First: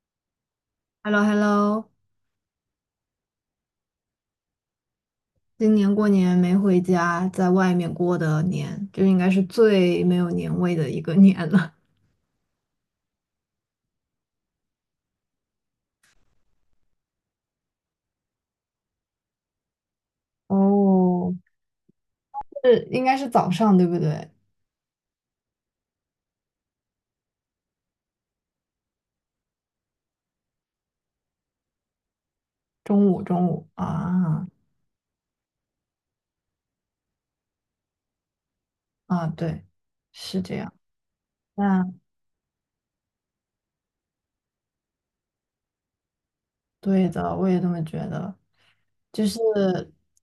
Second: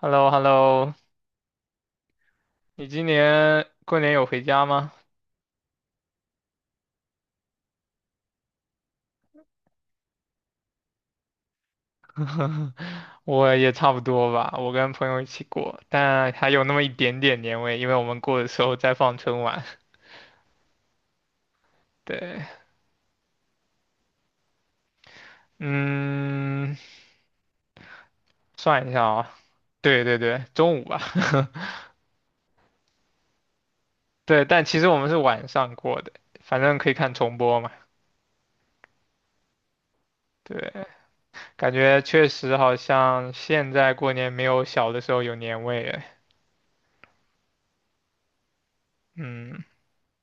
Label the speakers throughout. Speaker 1: h e l l o h e l l o
Speaker 2: h e l l o h e l l o
Speaker 1: 你今年过年有回家吗？
Speaker 2: 今年过年没回家，在外面过的年，就应该是最没有年味的一个年了。
Speaker 1: 我也差不多吧，我跟朋友一起过，但还有那么一点点年味，因为我们过的时候在放春晚。
Speaker 2: 哦，
Speaker 1: 对，
Speaker 2: 是，应该是早上，对不对？
Speaker 1: 嗯，算一下啊，对对对，中午吧，
Speaker 2: 中午，中午
Speaker 1: 对，
Speaker 2: 啊
Speaker 1: 但其实我们是晚上过的，反正可以看重播嘛。
Speaker 2: 啊，对，是这样。
Speaker 1: 对，感
Speaker 2: 那。
Speaker 1: 觉确实好像现在过年没有小的时候有年味哎。
Speaker 2: 对的，我也这么觉得。就是
Speaker 1: 嗯，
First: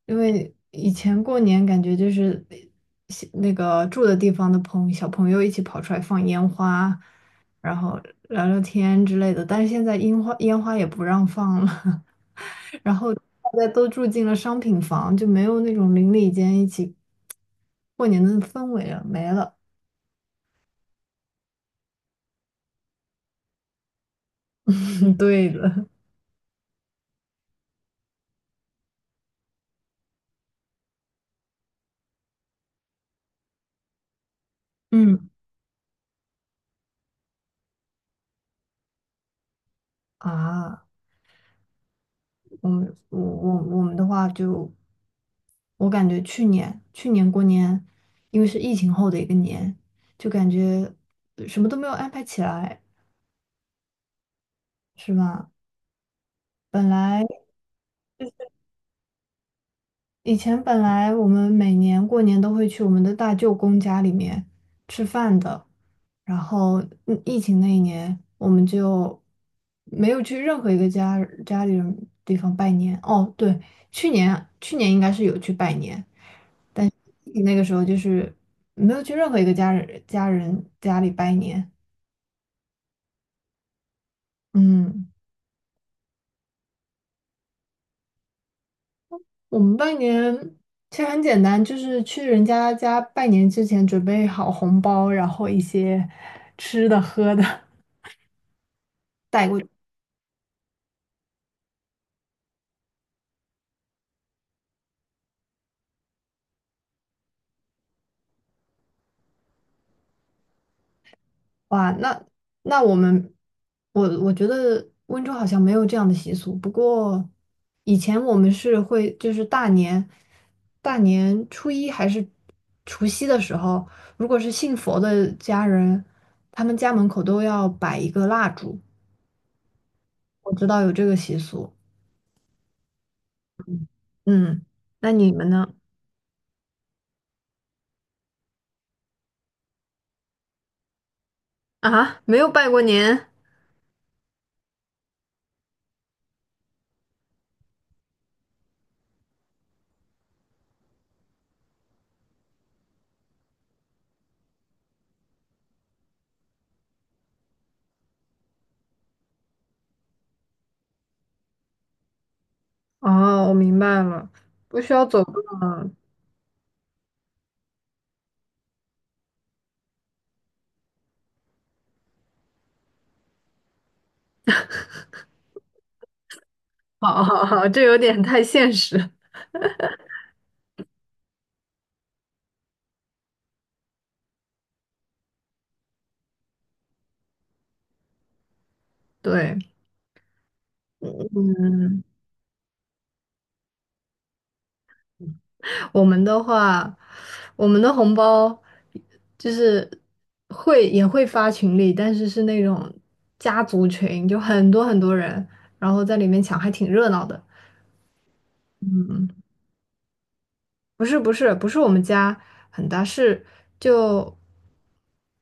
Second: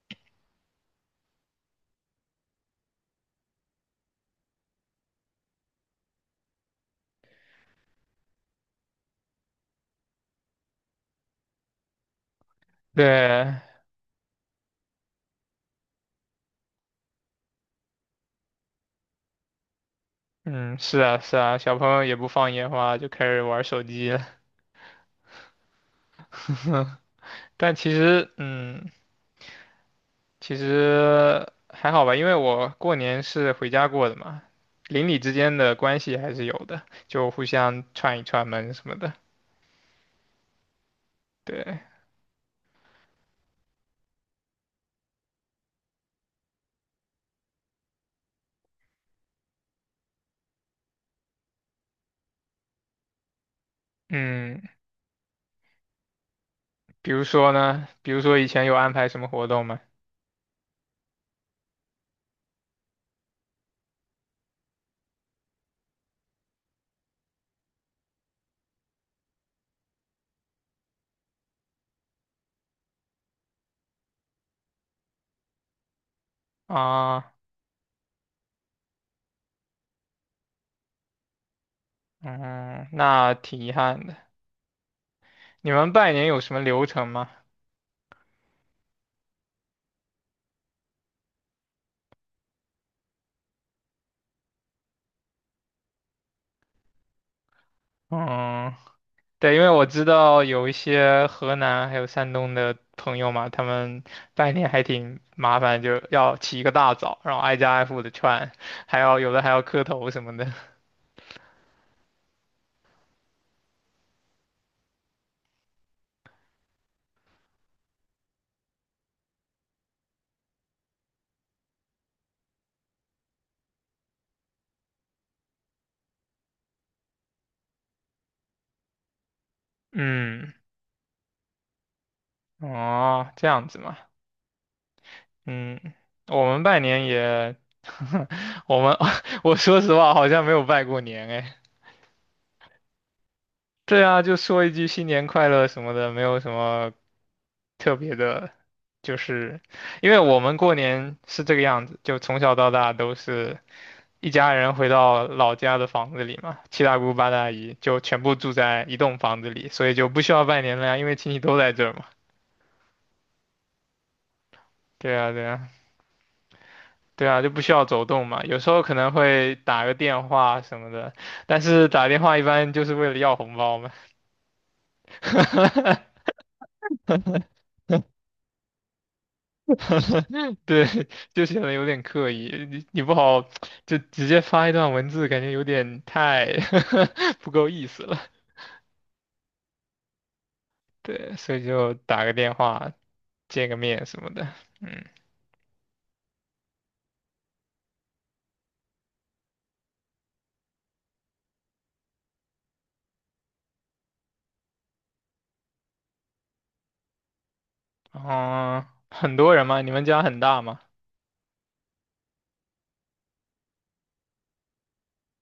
Speaker 2: 因为以前过年感觉就是西那个住的地方的朋小朋友一起跑出来放烟花，然后聊聊天之类的，但是现在烟花也不让放了，然后大
Speaker 1: 对，
Speaker 2: 家都住进了商品房，就没有那种邻里间一起过年的氛围了，没了。
Speaker 1: 嗯，是啊是啊，小朋友也不放烟花，就开始玩手机了。
Speaker 2: 对的，
Speaker 1: 但其实，嗯，其实还好吧，因为我过年是回家过的嘛，邻里
Speaker 2: 嗯
Speaker 1: 之间的关系还是有的，就互相串一串门什么的。
Speaker 2: 啊。
Speaker 1: 对，
Speaker 2: 我们的话就，我感觉去年过年，因为是疫情后的一个年，就感觉什么都没有安排起来，
Speaker 1: 嗯，
Speaker 2: 是吧？本
Speaker 1: 比如
Speaker 2: 来
Speaker 1: 说呢，比如说以前有安排什么活动吗？
Speaker 2: 以前本来我们每年过年都会去我们的大舅公家里面吃饭的，然后疫情那一年我们就没有去任何一个家家里人地方拜年。哦，对，去年应该是有去拜年。但
Speaker 1: 啊，
Speaker 2: 那个时候就是没有去任何一个家人家人家里拜年。
Speaker 1: 嗯，那挺遗憾的。
Speaker 2: 嗯，
Speaker 1: 你们拜年有什么流程吗？
Speaker 2: 我们拜年其实很简单，就是去人家家拜年之前准备好红包，然后一些吃的喝的
Speaker 1: 嗯，
Speaker 2: 带
Speaker 1: 对，
Speaker 2: 过。
Speaker 1: 因为我知道有一些河南还有山东的朋友嘛，他们拜年还挺麻烦，就要起一个大早，然后挨家挨户的串，还要有的还要磕头什么的。
Speaker 2: 哇，那那我们，我我觉得温州好像没有这样的习俗。不过以前我们是会，就是大年初一还是除夕的时候，如果是信佛的家人，他们家门口都要摆一个蜡烛。
Speaker 1: 嗯，
Speaker 2: 我知道有这个习俗。
Speaker 1: 哦，这样子嘛。
Speaker 2: 嗯，那你们呢？
Speaker 1: 嗯，我们拜年也，我们 我说实话好像没有拜过年哎。
Speaker 2: 啊，没有拜过年？
Speaker 1: 对啊，就说一句新年快乐什么的，没有什么特别的，就是因为我们过年是这个样子，就从小到大都是。一家人回到老家的房子里嘛，七大姑八大姨就全部住在一栋房子里，所以就不需要拜年了呀，因为亲戚都在这儿嘛。
Speaker 2: 哦，我明白了，不需要
Speaker 1: 对
Speaker 2: 走
Speaker 1: 啊，
Speaker 2: 个，
Speaker 1: 对啊，对啊，就不需要走动嘛。有时候可能会打个电话什么的，但是打电话一般就是为了要红包嘛。
Speaker 2: 好好好，这有点太现实。
Speaker 1: 对，就显得有点刻意，你不好就直接发一段文字，感觉有点太 不够意思了。
Speaker 2: 对，
Speaker 1: 对，所以就
Speaker 2: 嗯，
Speaker 1: 打个电话见个面什么的，嗯。
Speaker 2: 我们的话，我们的红包就是会也会发群里，但是是那种家族群，就很多人，然后在里面抢，还挺热闹的。
Speaker 1: 嗯，很多人吗？你们家很大吗？
Speaker 2: 不是我们家很大，是就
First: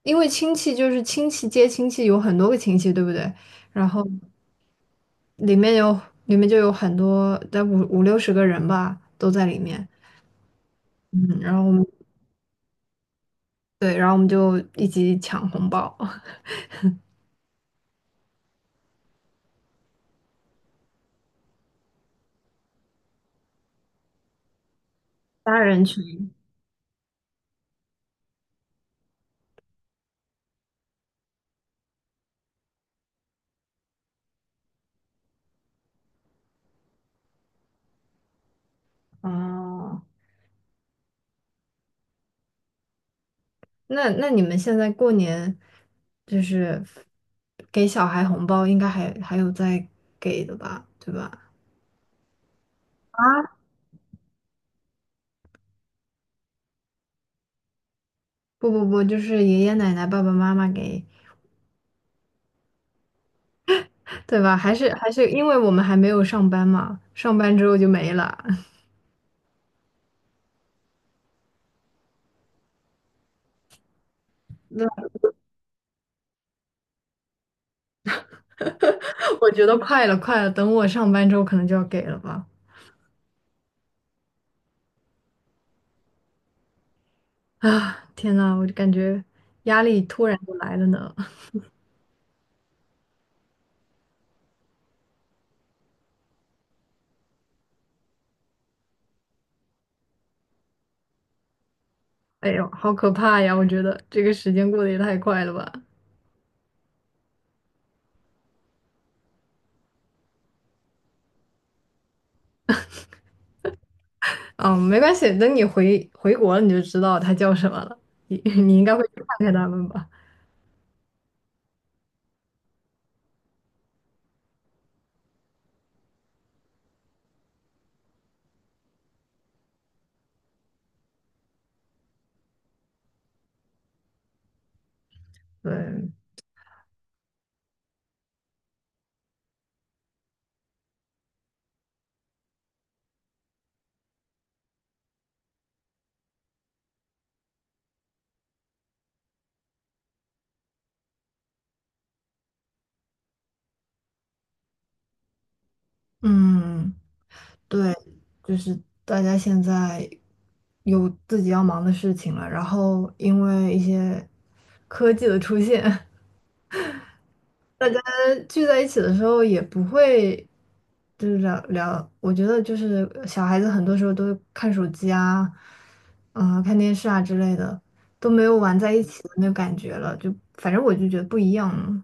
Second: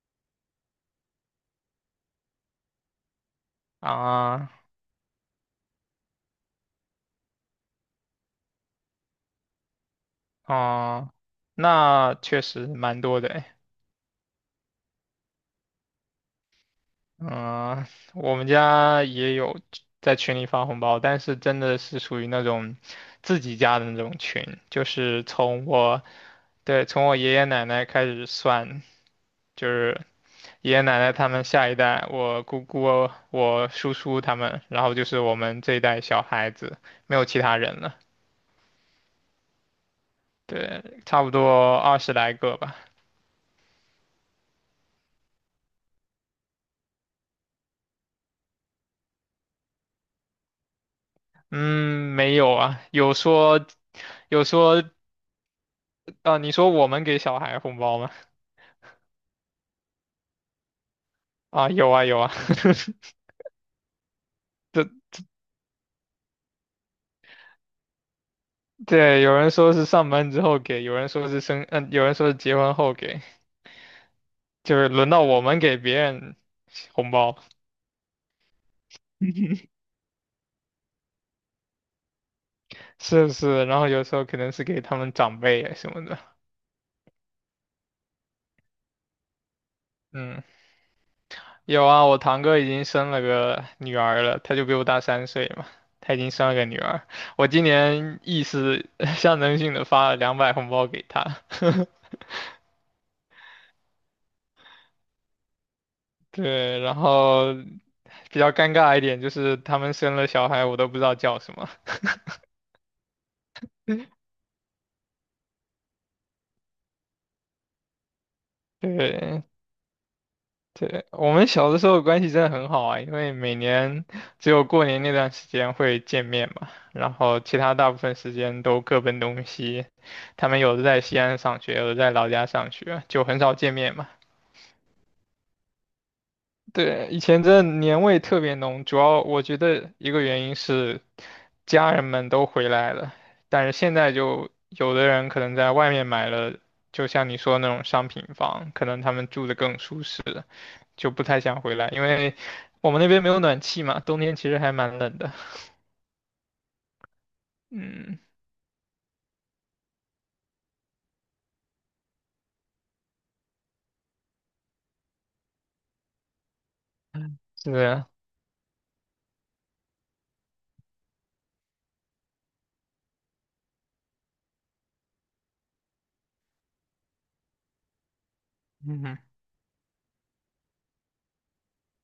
Speaker 2: 因为亲戚就是亲戚接亲戚，有很多个亲戚，对不对？然后
Speaker 1: 啊，
Speaker 2: 里面有里面就有很多，在五五六十个人吧，都在里面。
Speaker 1: 啊，
Speaker 2: 嗯，然后我们
Speaker 1: 那确实蛮多的诶。
Speaker 2: 对，然后我们就一起抢红包，
Speaker 1: 嗯，我们家也有在群里发红包，但是真的是属于那种自己家的那种群，就是
Speaker 2: 八
Speaker 1: 从
Speaker 2: 人
Speaker 1: 我，
Speaker 2: 群。
Speaker 1: 对，从我爷爷奶奶开始算，就是爷爷奶奶他们下一代，我姑姑、我叔叔他们，然后就是我们这一代小孩子，没有其他人了。
Speaker 2: 哦，
Speaker 1: 对，差不多20来个吧。
Speaker 2: 那那你们现在过年就是给小孩红包，应该还还有在给的吧，对吧？
Speaker 1: 嗯，没有啊，有
Speaker 2: 啊，
Speaker 1: 说有说，啊，你说我们给小孩红包吗？
Speaker 2: 不，就是爷爷奶奶、爸爸妈妈给，
Speaker 1: 啊，有啊有啊，
Speaker 2: 对吧？还
Speaker 1: 对
Speaker 2: 是还是因为我们还没有上班嘛，上班之后就没了。
Speaker 1: 对，有人说是上班之后给，有人说是生，嗯、有人说是结婚后给，就是
Speaker 2: 那
Speaker 1: 轮到我们给别人红包，
Speaker 2: 我觉 得快了，快了，等我上班之后可能就要给了吧。
Speaker 1: 是不是？然后有时候可能是给他们长辈啊什么的，
Speaker 2: 啊，天呐，我就感觉压力突然
Speaker 1: 嗯。
Speaker 2: 就来了呢。
Speaker 1: 有啊，我堂哥已经生了个女儿了，他就比我大3岁嘛，他已经生了个女儿。我今年意思 象征性的发了200红包给他，
Speaker 2: 哎呦，好可怕呀！我觉得这个时间过得也太快了吧。
Speaker 1: 对，然后比较尴尬一点就是他们生了小孩，我都不知道叫什么。
Speaker 2: 嗯，没关系，等你回国了你就知道它叫什么了。你 你应该会去
Speaker 1: 对，
Speaker 2: 看看它们吧？
Speaker 1: 对，我们小的时候关系真的很好啊，因为每年只有过年那段时间会见面嘛，然后其他大部分时间都各奔东西。他们有的在西安上学，有的在老家上学，就很少见面嘛。
Speaker 2: 对，
Speaker 1: 对，以前真的年味特别浓，主要我觉得一个原因是家人们都回来了，但是现在就有的人可能在外面买了，就像你说的那种商品房，可能他们住的更舒适，就不太想回来，因为我们那边没有暖气嘛，冬天其实还蛮冷的。
Speaker 2: 嗯，对，
Speaker 1: 嗯，
Speaker 2: 就是大家现在有自己要忙的事情了，然后因为一些科技的出现，
Speaker 1: 是
Speaker 2: 大家
Speaker 1: 的，
Speaker 2: 聚在一起的时候也不会就是聊聊，我觉得就是小孩子很多时候都看手机啊，嗯，看电视啊之类的，都没有玩在一
Speaker 1: 嗯哼，
Speaker 2: 起的那个感觉了。就反正我就觉得不一样了。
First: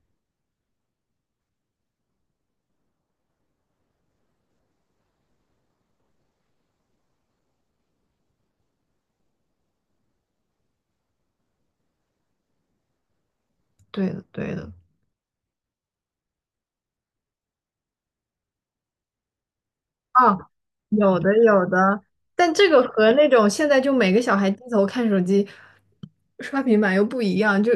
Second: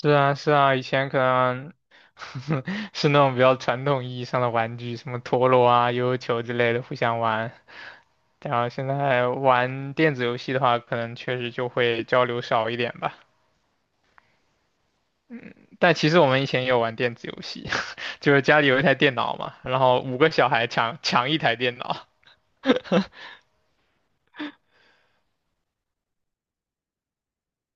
Speaker 1: 是啊，是啊，以前可能 是那种比较传统意义上的玩具，什么陀螺啊、悠悠球之类的，互相玩。然后现在玩电子游戏的话，可能确实就会交流少一点吧。
Speaker 2: 对的，对的。
Speaker 1: 但其实我们以前也有玩电子游戏，就是家里有一台电脑嘛，然后5个
Speaker 2: 啊，
Speaker 1: 小孩抢
Speaker 2: 有的
Speaker 1: 抢一台
Speaker 2: 有
Speaker 1: 电
Speaker 2: 的，
Speaker 1: 脑。
Speaker 2: 但这个和那种现在就每个小孩低头看手机、刷平板又不一样，就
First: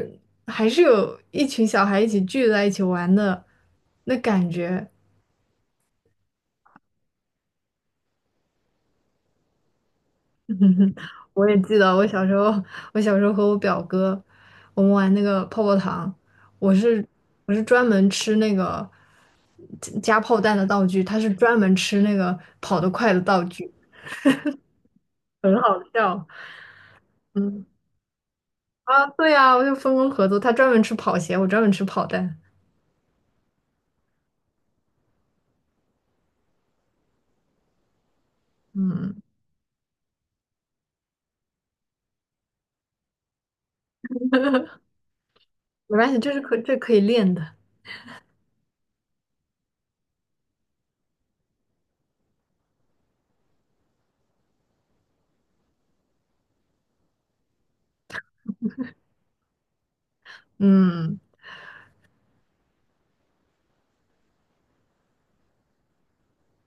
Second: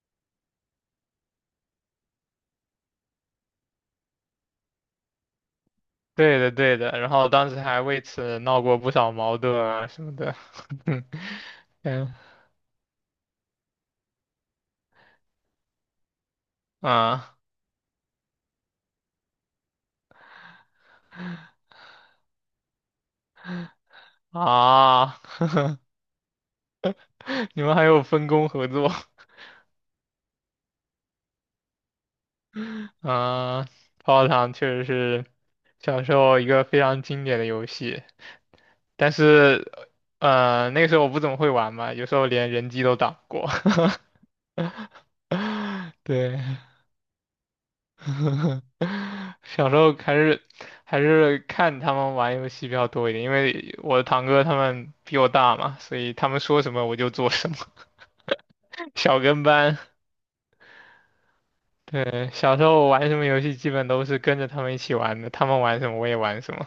Speaker 2: 还是有一群小孩一起聚在一起玩的那感觉。
Speaker 1: 对的，对的。然后当时还为此闹过不少矛盾啊什么的。嗯
Speaker 2: 我也记得我
Speaker 1: 嗯
Speaker 2: 小时候，我小时候和我表哥，我们玩那个泡泡糖，我是
Speaker 1: 啊
Speaker 2: 我是专门吃那个加炮弹的道具，他是专门吃那个跑得快的道具，
Speaker 1: 啊！
Speaker 2: 很好笑。
Speaker 1: 你
Speaker 2: 嗯
Speaker 1: 们还有分工合作？
Speaker 2: 啊，对啊，我就分工合作，他专门吃跑鞋，我专门吃炮弹。
Speaker 1: 嗯，泡泡糖确实是小时候一个非常经典的游戏，但
Speaker 2: 嗯，
Speaker 1: 是，那个时候我不怎么会玩嘛，有时候连人机都打不过。
Speaker 2: 没关系，这
Speaker 1: 对，
Speaker 2: 是这可以练的。
Speaker 1: 小时候还是看他们玩游戏比较多一点，因为我的堂哥他们比我大嘛，所以他们说什么我就做什么，小跟班。
Speaker 2: 嗯，
Speaker 1: 对，小时候玩什么游戏基本都是跟着他们一起玩的，他们玩什么我也玩什么。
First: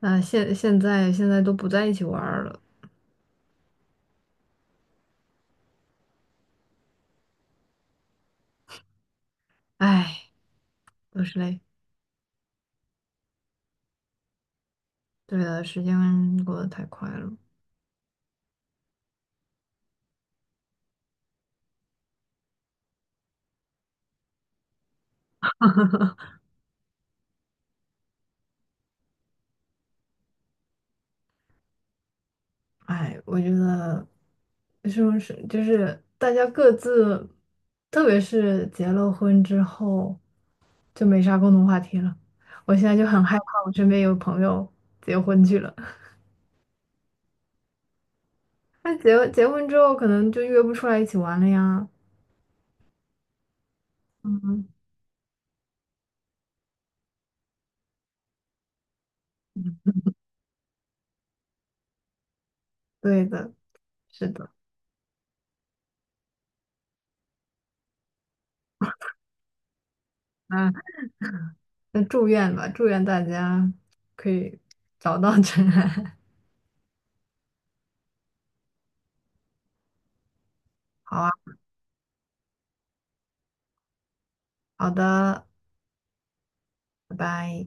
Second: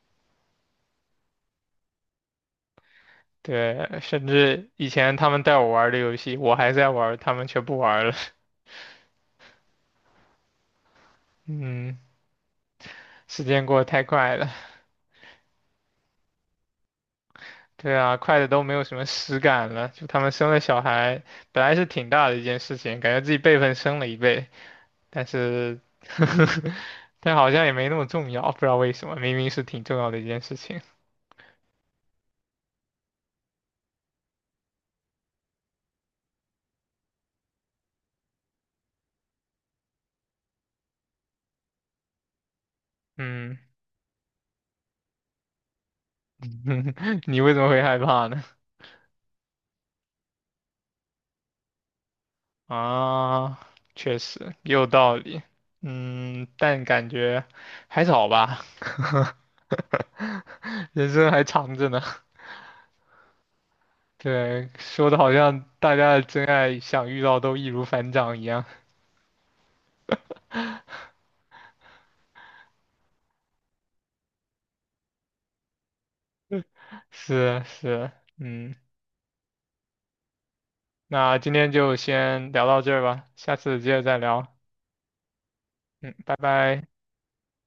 Speaker 2: 那现在现在都不在一起玩儿了，
Speaker 1: 对，甚至以前他们带我玩儿的游戏，我还在玩儿他们却不玩儿了。
Speaker 2: 唉，都是 累。
Speaker 1: 嗯，时间过得太快了。
Speaker 2: 对的，时间过得太快了。
Speaker 1: 对啊，快的都没有什么实感了。就他们生了小孩，本来是挺大的一件事情，感觉自己辈分升了一倍，但是，但好像也没那么重要，不知道为什么，明明是挺重要的一件事情。
Speaker 2: 哎，我觉得是不是就是大家各自，特别是结了婚之后，就没啥共同话题了。我现在就很害怕，
Speaker 1: 嗯，
Speaker 2: 我身边有朋友结婚去了，
Speaker 1: 你为什么会害怕呢？
Speaker 2: 那结婚之后可能就约不出来一起玩了呀。
Speaker 1: 啊，确实
Speaker 2: 嗯，
Speaker 1: 也有道理。嗯，但感觉还早吧。人生还长着呢。
Speaker 2: 对的，是的。
Speaker 1: 对，说的好像大家的真爱想遇到都易如反掌一样。
Speaker 2: 那那祝愿吧，祝愿大家可以找到真爱。
Speaker 1: 是是，嗯，
Speaker 2: 好啊，
Speaker 1: 那今天就先聊到这儿吧，下次接着再聊。
Speaker 2: 好的，
Speaker 1: 嗯，拜拜。
Speaker 2: 拜拜。